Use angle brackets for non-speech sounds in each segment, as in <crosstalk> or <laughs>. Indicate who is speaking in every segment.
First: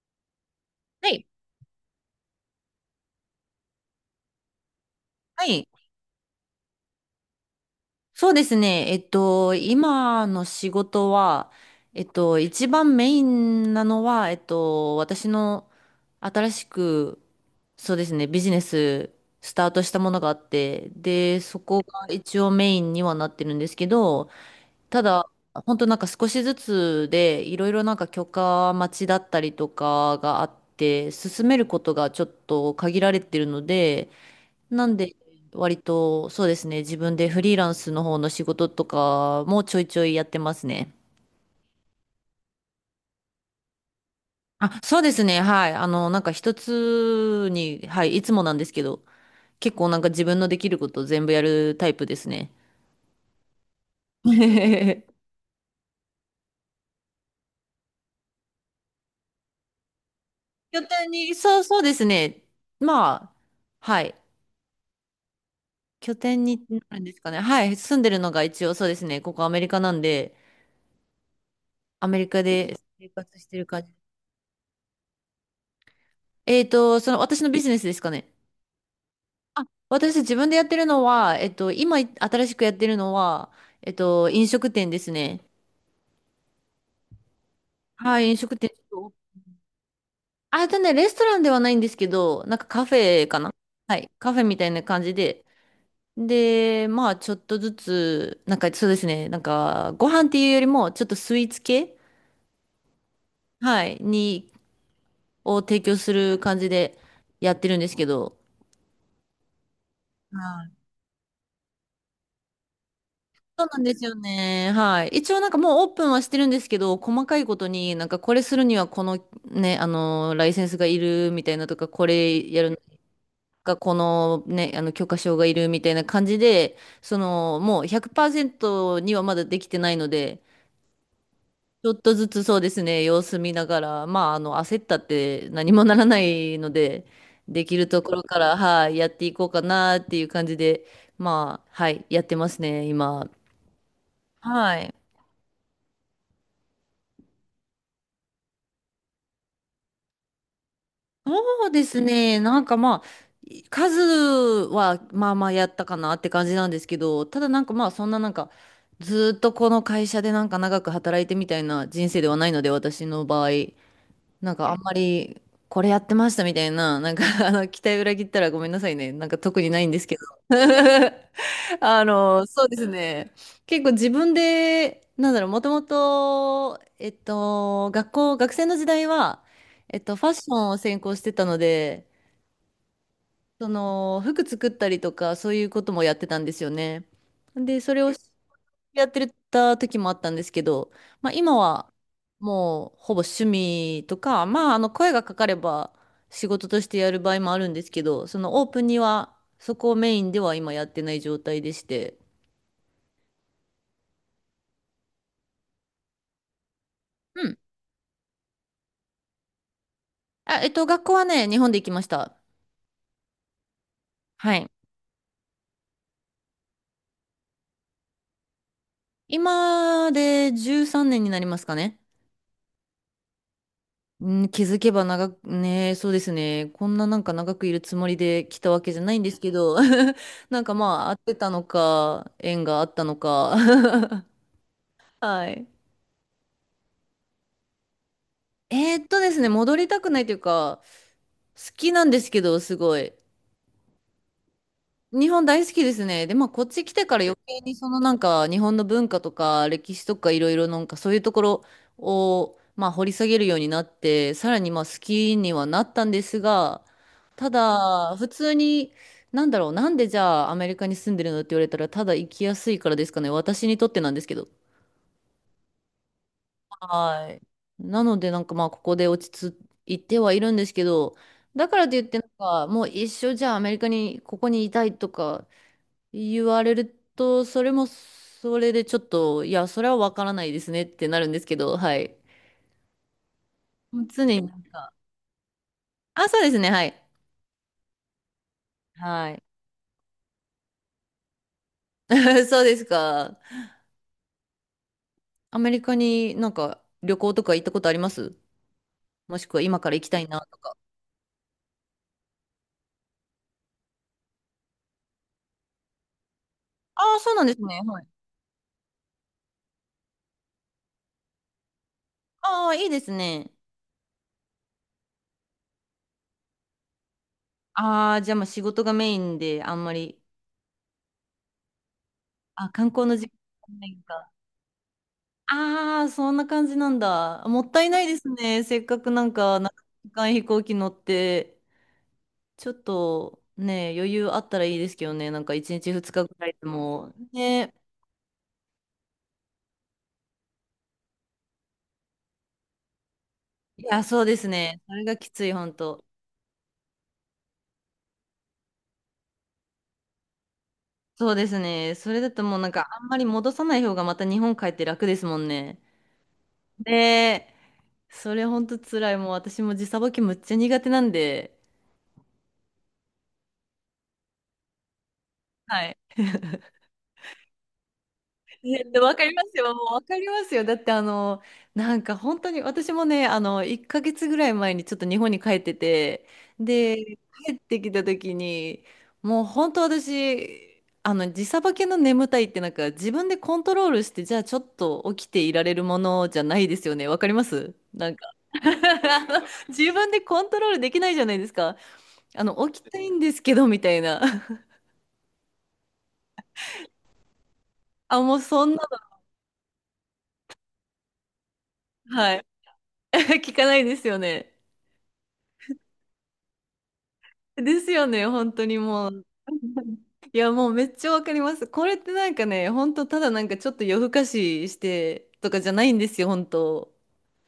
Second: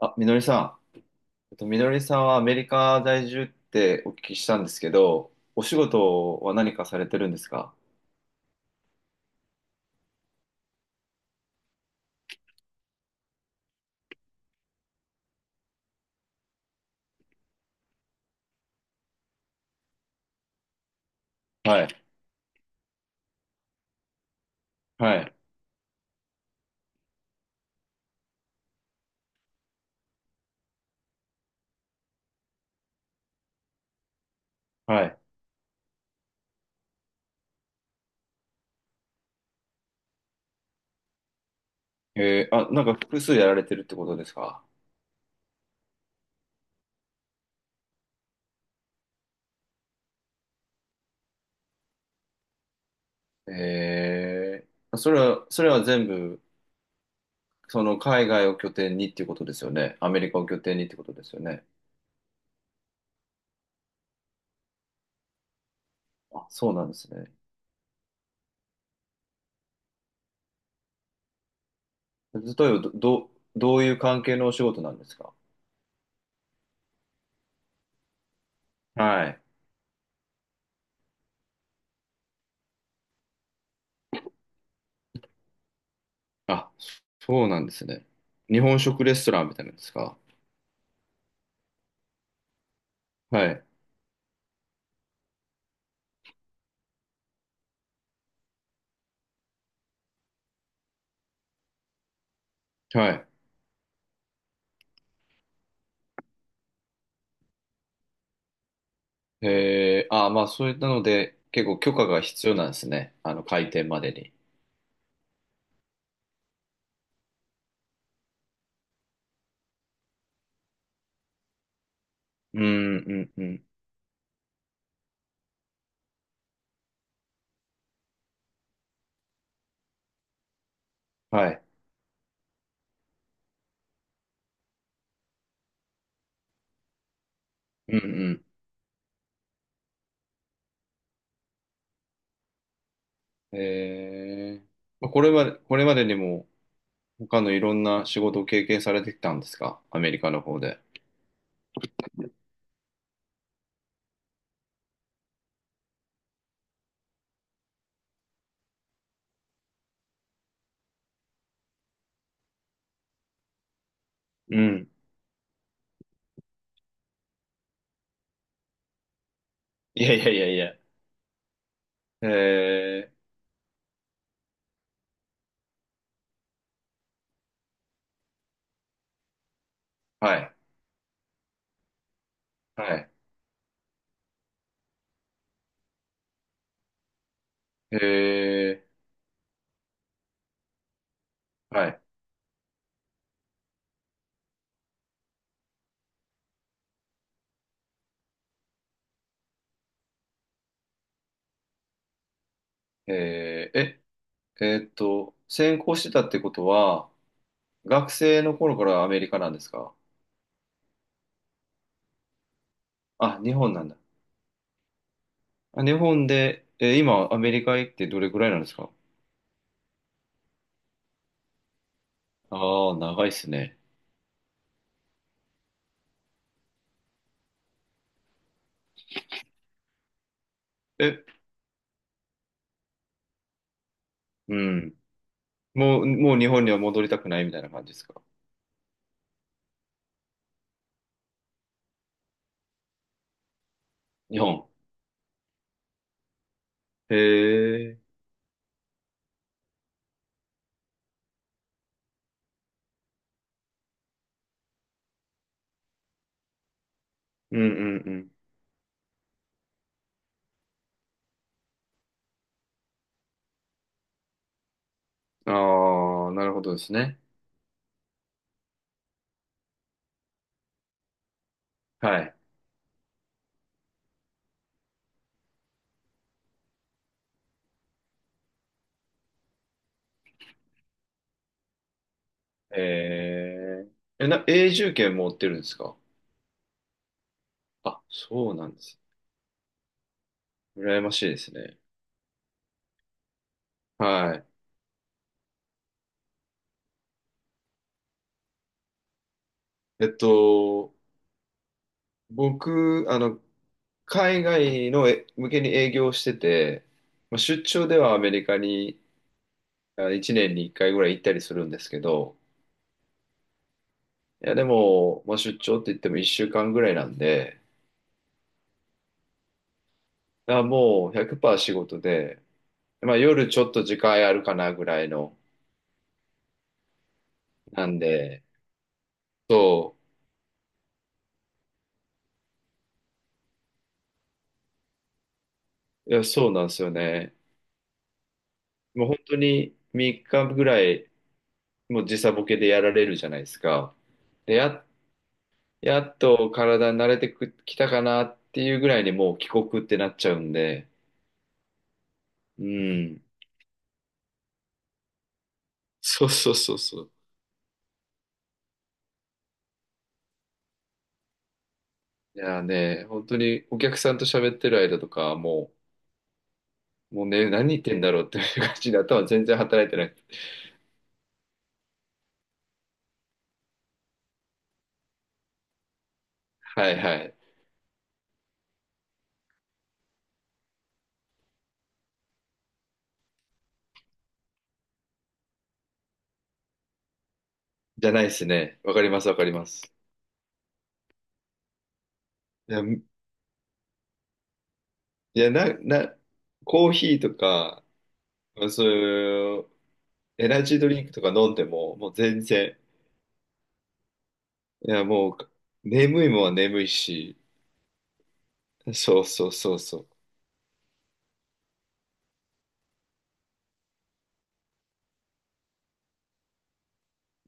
Speaker 1: あ、みのりさん。
Speaker 2: はい。
Speaker 1: みのりさんはアメリカ在住ってお聞きしたんですけど、
Speaker 2: は
Speaker 1: お
Speaker 2: い。
Speaker 1: 仕事は何かされてるんですか？
Speaker 2: そうですね。今の仕事は、一番メインなのは、私の新しく、そうですね、ビジネススタートしたものがあって、で、そこ
Speaker 1: はい。
Speaker 2: が一応メインにはなってるんですけど、た
Speaker 1: は
Speaker 2: だ、
Speaker 1: い。
Speaker 2: 本当なんか少しずつで、いろいろなんか許可待ちだったりとかがあって、進めることがちょっと限られてるので、なん
Speaker 1: は
Speaker 2: で、
Speaker 1: い。
Speaker 2: 割と、そうですね、自分でフリーランスの方の仕事とかもちょいちょいやってますね。
Speaker 1: えー、あ、なんか複数やられてるってことですか？
Speaker 2: あ、そうですね、はい。あの、なんか一つに、はい、いつもなんですけど、結構なんか自分のできること全部やるタイプですね。
Speaker 1: えー、
Speaker 2: <laughs>
Speaker 1: それは、それは全部、その海外を拠点にっていうことですよね。アメリカを拠点
Speaker 2: 拠
Speaker 1: にってこ
Speaker 2: 点
Speaker 1: とで
Speaker 2: に、
Speaker 1: すよ
Speaker 2: そう
Speaker 1: ね。
Speaker 2: そうですね。まあ、はい。拠点
Speaker 1: あ、
Speaker 2: に
Speaker 1: そうなんで
Speaker 2: なるん
Speaker 1: す
Speaker 2: ですか
Speaker 1: ね。
Speaker 2: ね。はい。住んでるのが一応そうですね。ここアメリカなんで、アメリ
Speaker 1: 例
Speaker 2: カ
Speaker 1: え
Speaker 2: で
Speaker 1: ば、
Speaker 2: 生活してる
Speaker 1: どう
Speaker 2: 感じ。
Speaker 1: いう関係のお仕事なんですか？
Speaker 2: その私のビジネスですかね。
Speaker 1: はい。
Speaker 2: 私自分でやってるのは、今新しくやってるのは、飲食店ですね。
Speaker 1: あ、そうなんですね。
Speaker 2: はい、飲食
Speaker 1: 日
Speaker 2: 店。
Speaker 1: 本食レストランみたいなんですか？
Speaker 2: あ、レストランではないんですけど、なんかカフェか
Speaker 1: は
Speaker 2: な。
Speaker 1: い。
Speaker 2: はい、カフェみたいな感じで。で、まあ、ちょっとずつ、なんかそうですね、なんか、ご飯っていうよりも、ちょっとスイーツ系、
Speaker 1: はい。
Speaker 2: はい、を提供する感じでやってるんですけど。
Speaker 1: へえー、あー、
Speaker 2: は
Speaker 1: まあそう
Speaker 2: い、
Speaker 1: いったので、結構許可が必要なんですね。あの、
Speaker 2: そう
Speaker 1: 開
Speaker 2: なん
Speaker 1: 店
Speaker 2: で
Speaker 1: ま
Speaker 2: す
Speaker 1: で
Speaker 2: よ
Speaker 1: に。
Speaker 2: ね。はい。一応なんかもうオープンはしてるんですけど、細かいことになんかこれするにはこのね、あの、ライセンスがいるみたいなとか、これ
Speaker 1: う
Speaker 2: やるの
Speaker 1: ん、うん、うん。
Speaker 2: か、このね、あの、許可証がいるみたいな感じで、その、もう100%にはまだできてないので、
Speaker 1: はい。
Speaker 2: ちょっとずつそうですね、様子見ながら、まあ、あの、焦ったって何もならないので、できる
Speaker 1: う
Speaker 2: ところか
Speaker 1: ん、
Speaker 2: ら、はい、やっていこうかなっていう感じで、まあ、はい、やってますね、今。
Speaker 1: うん。えー、
Speaker 2: はい。
Speaker 1: まあこれは、これまでにも、他のいろんな仕事を経験されてきたんですか？アメリカの方で。
Speaker 2: そうですね。なんかまあ、数はまあまあやったかなって感じなんですけど、ただなんかまあそんななんか、ずーっとこの会社でなんか長く働いてみたいな人生ではないので、私の場合、なん
Speaker 1: う
Speaker 2: かあん
Speaker 1: ん。
Speaker 2: まりこれやってましたみたいな、なんかあの、期待裏切ったらごめんなさいね。なんか特にないんで
Speaker 1: い
Speaker 2: す
Speaker 1: や
Speaker 2: け
Speaker 1: い
Speaker 2: ど。
Speaker 1: やいやいや。
Speaker 2: <laughs> あの、そうです
Speaker 1: え
Speaker 2: ね。結構自分で、なんだろう、もともと、学生の時代は、フ
Speaker 1: ー、
Speaker 2: ァッ
Speaker 1: は
Speaker 2: ショ
Speaker 1: い。
Speaker 2: ンを専攻してたので、
Speaker 1: はい。
Speaker 2: その、服作ったりとか、そういうこともやってたんですよね。で、それを
Speaker 1: え
Speaker 2: やってた時もあったんですけど、まあ、今
Speaker 1: ー、は
Speaker 2: は、
Speaker 1: い。
Speaker 2: もう、ほぼ趣味とか、まあ、あの、声がかかれば、仕事としてやる場合もあるんですけど、その、オープンには、そこをメインでは今やってない状態でして、
Speaker 1: えー、え、専攻してたってことは、学生の頃からアメリカなんですか？
Speaker 2: あ、学校はね、日本で行きました。
Speaker 1: あ、日本なんだ。
Speaker 2: はい。
Speaker 1: あ日本で、えー今、アメリカ行ってどれくらいなんですか？
Speaker 2: 今で13年になりますかね。
Speaker 1: ああー、長いっすね。
Speaker 2: うん、気づけば長く、ね、そうですね。こんななんか長くいるつもりで来たわけじゃないんですけど、<laughs> なんかまあ、合っ
Speaker 1: え、
Speaker 2: てたのか、縁があったのか。<laughs>
Speaker 1: うん。
Speaker 2: はい。
Speaker 1: もう、もう日本には戻りたくないみたいな感じですか？
Speaker 2: ですね、戻りたくないというか、好きなんですけど、すごい。
Speaker 1: 日本。
Speaker 2: 日本大好きですね。で、まあ、こっち来て
Speaker 1: へ
Speaker 2: から余計にそ
Speaker 1: え。
Speaker 2: のなんか日本の文化とか歴史とかいろいろなんかそういうところをまあ掘り下げるようになって、さらにまあ好きにはなったんですが、た
Speaker 1: うんう
Speaker 2: だ普
Speaker 1: ん
Speaker 2: 通に、なんだろう、なんでじゃあアメリカに住んでるのって言われたら、ただ行きやすいからですかね。私にとってなんですけど。
Speaker 1: うん。ああ、なるほどですね。
Speaker 2: はい。なのでなんかまあここで落ち着いてはいるんですけど、だからといって
Speaker 1: は
Speaker 2: なん
Speaker 1: い。
Speaker 2: かもう一生じゃあアメリカにここにいたいとか、言われると、それもそれでちょっと、いや、それはわからないですねってなるんですけど、はい。
Speaker 1: へえ。
Speaker 2: もう常
Speaker 1: え、
Speaker 2: になん
Speaker 1: 永
Speaker 2: か、
Speaker 1: 住権持ってるんですか？
Speaker 2: あ、そうですね、はい。
Speaker 1: あ、そうなんです。
Speaker 2: はい。
Speaker 1: 羨ましいですね。
Speaker 2: <laughs> そうですか。
Speaker 1: はい。
Speaker 2: アメリカになんか旅行とか行ったことあります？もしくは今から行
Speaker 1: え
Speaker 2: き
Speaker 1: っ
Speaker 2: たいなとか。
Speaker 1: と、僕、あの、海外のえ向けに営業してて、
Speaker 2: ああ、そう
Speaker 1: まあ、
Speaker 2: なんです
Speaker 1: 出
Speaker 2: ね。
Speaker 1: 張で
Speaker 2: はい。
Speaker 1: はアメリカにあ1年に1回ぐらい行ったりするんですけど、
Speaker 2: ああ、いいですね。
Speaker 1: いやでも、まあ、出張って言っても1週間ぐらいなんで、
Speaker 2: ああ、じゃあまあ仕事がメインであんまり、
Speaker 1: だからもう100%仕事で、
Speaker 2: あ、観光
Speaker 1: ま
Speaker 2: の
Speaker 1: あ、
Speaker 2: 時間
Speaker 1: 夜ちょっと
Speaker 2: ない
Speaker 1: 時間
Speaker 2: か。
Speaker 1: あるかなぐらいの、
Speaker 2: ああ、そんな感じなんだ。もった
Speaker 1: な
Speaker 2: い
Speaker 1: ん
Speaker 2: ないです
Speaker 1: で、
Speaker 2: ね。せっかくなんか、
Speaker 1: そ
Speaker 2: なんか時間飛行機乗って。ちょっとね、余裕あったらいいですけどね、なんか1日
Speaker 1: う、
Speaker 2: 2
Speaker 1: い
Speaker 2: 日
Speaker 1: や
Speaker 2: ぐら
Speaker 1: そう
Speaker 2: い
Speaker 1: な
Speaker 2: で
Speaker 1: んですよ
Speaker 2: も。
Speaker 1: ね。
Speaker 2: ね、
Speaker 1: もう本当に3日ぐらい、もう時差ボケでやられるじゃないです
Speaker 2: い
Speaker 1: か。
Speaker 2: や、そうです
Speaker 1: で、
Speaker 2: ね。それがきつい、本
Speaker 1: や
Speaker 2: 当。
Speaker 1: っと体に慣れてくきたかなっていうぐらいにもう帰国ってなっちゃうんで、
Speaker 2: そうですね。それだともう
Speaker 1: う
Speaker 2: なんかあんま
Speaker 1: ん、
Speaker 2: り戻さない方がまた日本帰って楽ですもんね。
Speaker 1: そうそうそう
Speaker 2: ね
Speaker 1: そう。
Speaker 2: え、それ本当辛い。もう私も時差ボケむっちゃ苦手なんで。
Speaker 1: いやーね、本当にお客さんと喋ってる間とか、
Speaker 2: はい。
Speaker 1: もうね、何言ってんだろうっていう感
Speaker 2: ね、
Speaker 1: じで
Speaker 2: わか
Speaker 1: 頭
Speaker 2: りま
Speaker 1: 全
Speaker 2: す
Speaker 1: 然
Speaker 2: よ。も
Speaker 1: 働い
Speaker 2: う
Speaker 1: て
Speaker 2: わ
Speaker 1: な
Speaker 2: か
Speaker 1: い。
Speaker 2: りますよ。だってあの、なんか本当に私もね、あの、1ヶ月ぐらい前にちょっと日本に帰ってて、
Speaker 1: は
Speaker 2: で、
Speaker 1: いはい。
Speaker 2: 帰ってきた時に、もう本当私、あの、時差ボケの眠たいってなんか自分でコントロールして、じゃあちょっと起きていられるものじゃないですよね。わかります
Speaker 1: じ
Speaker 2: な
Speaker 1: ゃ
Speaker 2: ん
Speaker 1: ないで
Speaker 2: か。
Speaker 1: す
Speaker 2: <laughs>
Speaker 1: ね。わかり
Speaker 2: あ
Speaker 1: ます、わか
Speaker 2: の
Speaker 1: りま
Speaker 2: 自
Speaker 1: す。
Speaker 2: 分でコントロールできないじゃないですか。あの、
Speaker 1: い
Speaker 2: 起
Speaker 1: や、
Speaker 2: きたいんですけど、みたいな。
Speaker 1: いや、コーヒーとか、
Speaker 2: あ、もうそんな
Speaker 1: そういうエナジードリンクとか飲んでも、もう
Speaker 2: の、は
Speaker 1: 全
Speaker 2: い。
Speaker 1: 然、
Speaker 2: <laughs> 聞かないですよね。
Speaker 1: いや、もう、眠いもんは眠いし、
Speaker 2: ですよね、本当にも
Speaker 1: そう
Speaker 2: う。
Speaker 1: そうそうそ
Speaker 2: <laughs>
Speaker 1: う。
Speaker 2: いや、もうめっちゃわかります。これってなんかね、本当ただなんかちょっと夜更かししてとかじゃないんですよ、本当。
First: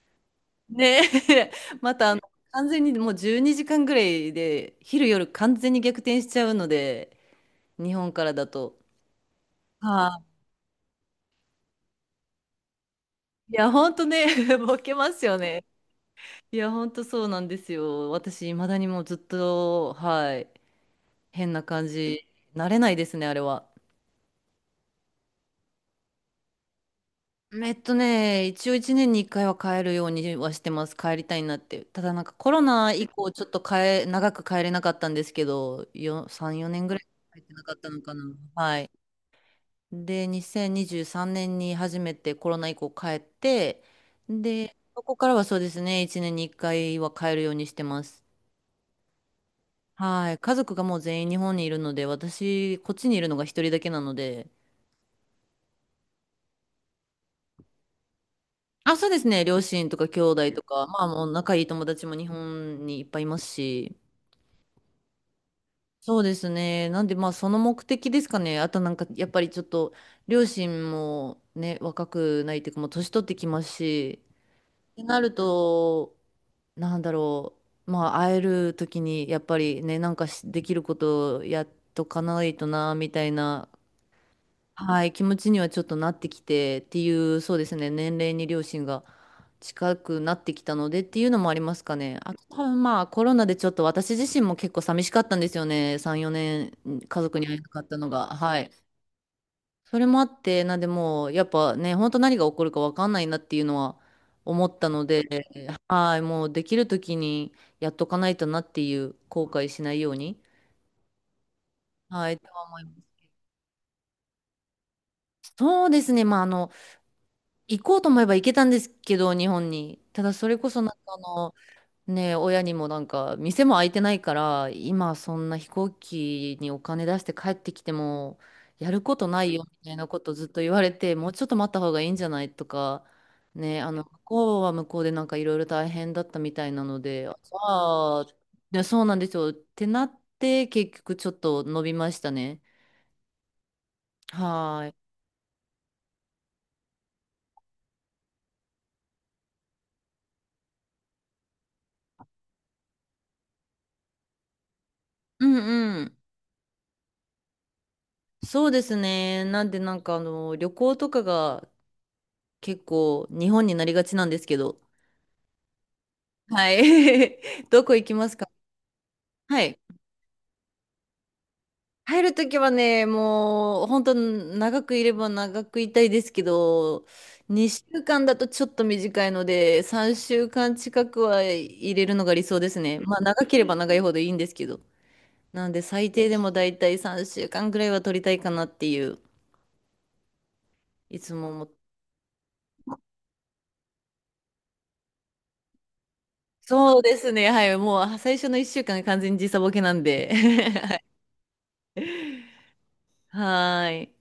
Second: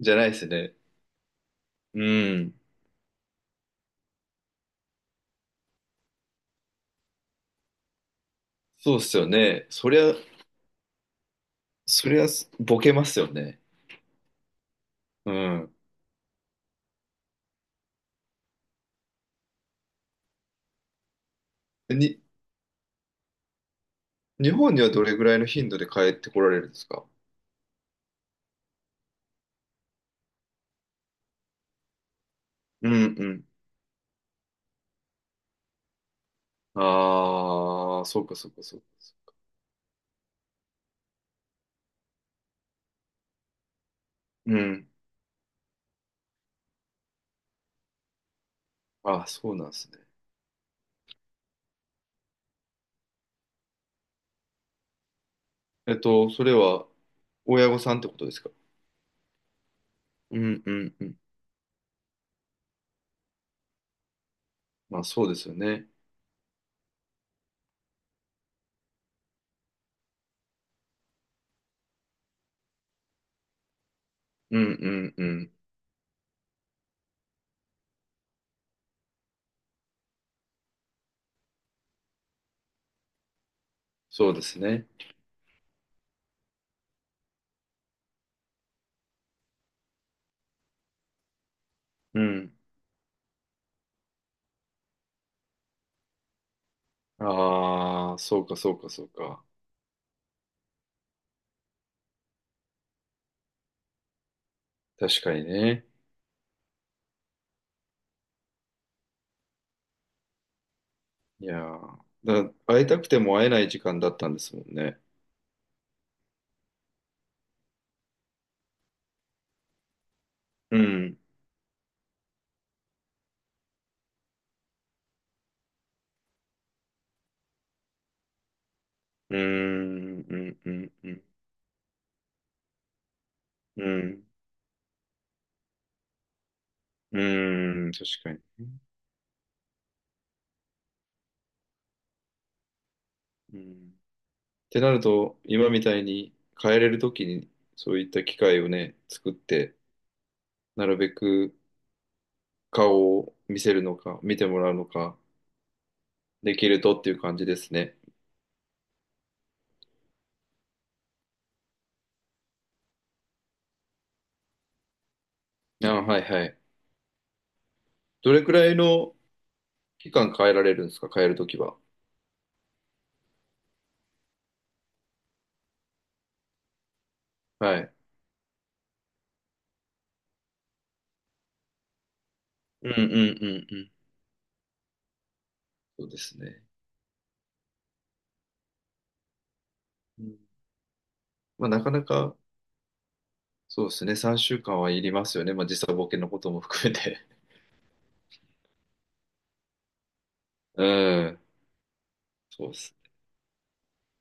Speaker 1: じゃないですね。
Speaker 2: ね、<laughs> ま
Speaker 1: う
Speaker 2: たあの
Speaker 1: ん。
Speaker 2: 完全にもう12時間ぐらいで、昼夜完全に逆転しちゃうので、日本からだと。
Speaker 1: そうっすよね。
Speaker 2: は
Speaker 1: そりゃ、ボケますよ
Speaker 2: い。い
Speaker 1: ね。
Speaker 2: や、本当ね、<laughs> ボケます
Speaker 1: う
Speaker 2: よね。
Speaker 1: ん。
Speaker 2: いや、本当そうなんですよ。私、いまだにもうずっと、はい、変な感
Speaker 1: に
Speaker 2: じ、慣れないですね、あれは。
Speaker 1: 日本にはどれぐらいの頻度で帰ってこられるんですか？
Speaker 2: 一応一年に一回は帰るようにはしてます。帰りたいなって。ただなんかコロ
Speaker 1: う
Speaker 2: ナ
Speaker 1: ん
Speaker 2: 以
Speaker 1: う
Speaker 2: 降ちょっ
Speaker 1: ん。
Speaker 2: と長く帰れなかったんですけど、3、4年ぐらい帰ってなかった
Speaker 1: あ
Speaker 2: の
Speaker 1: あ、
Speaker 2: か
Speaker 1: そ
Speaker 2: な。
Speaker 1: うかそうかそ
Speaker 2: は
Speaker 1: う
Speaker 2: い。
Speaker 1: か。
Speaker 2: で、2023年にじゅうさんねんに初めてコロナ以降帰って、
Speaker 1: う
Speaker 2: で、
Speaker 1: ん。
Speaker 2: そこからはそうですね、一年に一回は帰るようにしてます。
Speaker 1: あそうなんですね。
Speaker 2: はい。家族がもう全員日本にいるので、私、こっちにいるのが一人だけなので、
Speaker 1: えっと、それは親御さんってことですか？
Speaker 2: あ、そうですね。両親とか兄
Speaker 1: う
Speaker 2: 弟と
Speaker 1: んう
Speaker 2: か、
Speaker 1: ん
Speaker 2: ま
Speaker 1: う
Speaker 2: あ
Speaker 1: ん。
Speaker 2: もう仲いい友達も日本にいっぱいいますし。
Speaker 1: まあそうですよね。
Speaker 2: そうですね。なんでまあその目的ですかね。あとなんかやっぱりちょっと両親もね、若くないというかもう年取ってきますし、
Speaker 1: うんう
Speaker 2: って
Speaker 1: ん
Speaker 2: な
Speaker 1: う
Speaker 2: る
Speaker 1: ん。
Speaker 2: と、なんだろう。まあ会える時にやっぱりね、なんかしできることをやっとかないとな、みたいな、
Speaker 1: そうですね。
Speaker 2: はい、気持ちにはちょっとなってきてっていう、そうですね、年齢に両親が近くなってきたのでっていうのもありますかね。
Speaker 1: う
Speaker 2: あと
Speaker 1: ん。
Speaker 2: 多分まあコロナでちょっと私自身も結構寂しかったんですよね。3、4年家族に会えなかったの
Speaker 1: ああ、
Speaker 2: が。
Speaker 1: そうか
Speaker 2: はい。
Speaker 1: そうかそうか。
Speaker 2: それもあって、なんでもうやっぱね、本当何が起こるかわかんないなっていうのは思ったの
Speaker 1: 確
Speaker 2: で、
Speaker 1: かにね。
Speaker 2: はい、もうできる時にやっとかないとなっていう後悔しないように。
Speaker 1: いやー
Speaker 2: はい、
Speaker 1: だ
Speaker 2: と
Speaker 1: か
Speaker 2: は
Speaker 1: ら
Speaker 2: 思
Speaker 1: 会
Speaker 2: い
Speaker 1: い
Speaker 2: ま
Speaker 1: たくて
Speaker 2: す。
Speaker 1: も会えない時間だったんですもんね。
Speaker 2: そうですね。まあ、あの、行こうと思えば行けたんですけど、日本に。ただそれこ
Speaker 1: う
Speaker 2: そなんかあ
Speaker 1: ん。
Speaker 2: の、ね、親にもなんか、店も開いてないから、今そんな飛行機にお金出して帰ってきても、やること
Speaker 1: うー
Speaker 2: ないよみたいなこ
Speaker 1: ん、
Speaker 2: と
Speaker 1: う
Speaker 2: ずっ
Speaker 1: ん、
Speaker 2: と
Speaker 1: う
Speaker 2: 言われ
Speaker 1: ん、う
Speaker 2: て、
Speaker 1: ん。
Speaker 2: もうちょっと待った方がいいんじゃないとか、ね、
Speaker 1: う
Speaker 2: あの、向こうは向こうでなんかいろいろ大変だったみたいなので、
Speaker 1: ん、うん、確
Speaker 2: ああ、
Speaker 1: かに。
Speaker 2: ねそうなんですよ。ってなって、結局ちょっと伸びましたね。
Speaker 1: うん。って
Speaker 2: はー
Speaker 1: な
Speaker 2: い。
Speaker 1: ると、今みたいに変えれるときに、そういった機会をね、作って、なるべく顔を見せるのか、見てもらうのか、
Speaker 2: うんうん。
Speaker 1: できるとっていう感じですね。
Speaker 2: そうですね。なんでなんかあの旅行とかが結構日本になりがちなんですけど。
Speaker 1: あ、はいはい。
Speaker 2: はい。<laughs> どこ行きま
Speaker 1: ど
Speaker 2: す
Speaker 1: れ
Speaker 2: か？
Speaker 1: くらいの
Speaker 2: はい。
Speaker 1: 期間変えられるんですか、変えるときは。
Speaker 2: 入るときはね、もう本当長くいれば長くいたいですけど、
Speaker 1: は
Speaker 2: 2
Speaker 1: い。
Speaker 2: 週間だとちょっと短いので、3週間近くは入れるのが理想です
Speaker 1: うんう
Speaker 2: ね。
Speaker 1: んう
Speaker 2: まあ長けれ
Speaker 1: ん
Speaker 2: ば
Speaker 1: うん。
Speaker 2: 長いほどいいんですけど。なので
Speaker 1: そう
Speaker 2: 最
Speaker 1: で
Speaker 2: 低で
Speaker 1: す
Speaker 2: も
Speaker 1: ね。
Speaker 2: だいたい3週間ぐらいは取りたいかなっていう、
Speaker 1: うん
Speaker 2: いつも思っ
Speaker 1: まあ、
Speaker 2: て、
Speaker 1: なかなか、そうですね、3週間はいりますよね。まあ、時差ボケのことも含め
Speaker 2: そうで
Speaker 1: て。
Speaker 2: すね。はい。もう最初の1週間が完全に時差ボケなんで。<laughs>
Speaker 1: <laughs> う
Speaker 2: はい。
Speaker 1: ん。そうですね
Speaker 2: はーい。